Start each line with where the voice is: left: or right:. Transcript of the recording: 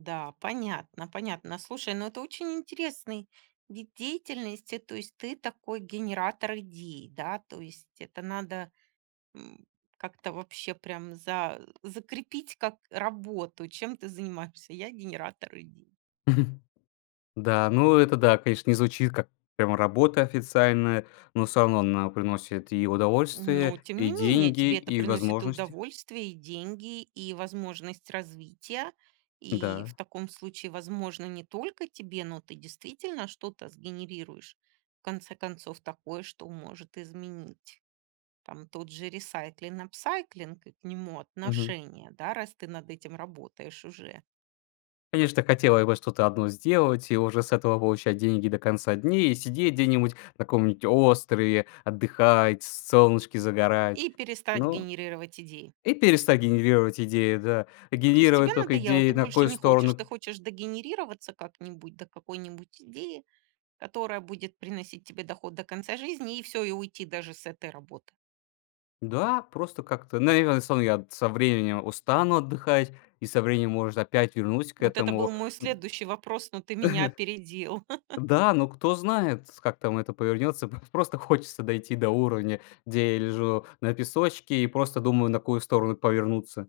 right: Да, понятно, понятно. Слушай, ну, это очень интересный вид деятельности. То есть, ты такой генератор идей, да? То есть, это надо, м, как-то вообще прям за закрепить как работу. Чем ты занимаешься? Я- генератор идей.
left: Да, ну, это да, конечно, не звучит как прямо работа официальная, но всё равно она приносит и
right: Ну,
left: удовольствие,
right: тем
left: и
right: не менее,
left: деньги,
right: тебе это
left: и
right: приносит и
left: возможности.
right: удовольствие, и деньги, и возможность развития. И
left: Н-да.
right: в таком случае, возможно, не только тебе, но ты действительно что-то сгенерируешь. В конце концов, такое, что может изменить. Там тот же ресайклинг, апсайклинг и к нему
left: Мгм.
right: отношение, да, раз ты над этим работаешь уже.
left: Конечно, так хотелось бы что-то одно сделать и уже с этого получать деньги до конца дней, и сидеть где-нибудь на каком-нибудь острове, отдыхать, с солнышке загорать,
right: И перестать
left: но
right: генерировать идеи.
left: и перестать генерировать идеи, да, а
right: То есть тебе
left: генерировать тока
right: надоело, ты
left: идеи, на
right: больше
left: какую
right: не хочешь,
left: сторону п
right: ты хочешь догенерироваться как-нибудь до какой-нибудь идеи, которая будет приносить тебе доход до конца жизни, и всё, и уйти даже с этой работы?
left: Да, просто как-то, наверное, сам я т со временем устану отдыхать и со временем, может, опять вернусь к
right: Вот это был
left: этому
right: мой
left: н
right: следующий вопрос, но ты меня опередил.
left: Да, но кто знает, с как там это повернется. Пав просто хочется дойти до уровня, где я лежу на песочке и просто думаю, на какую сторону повернуться.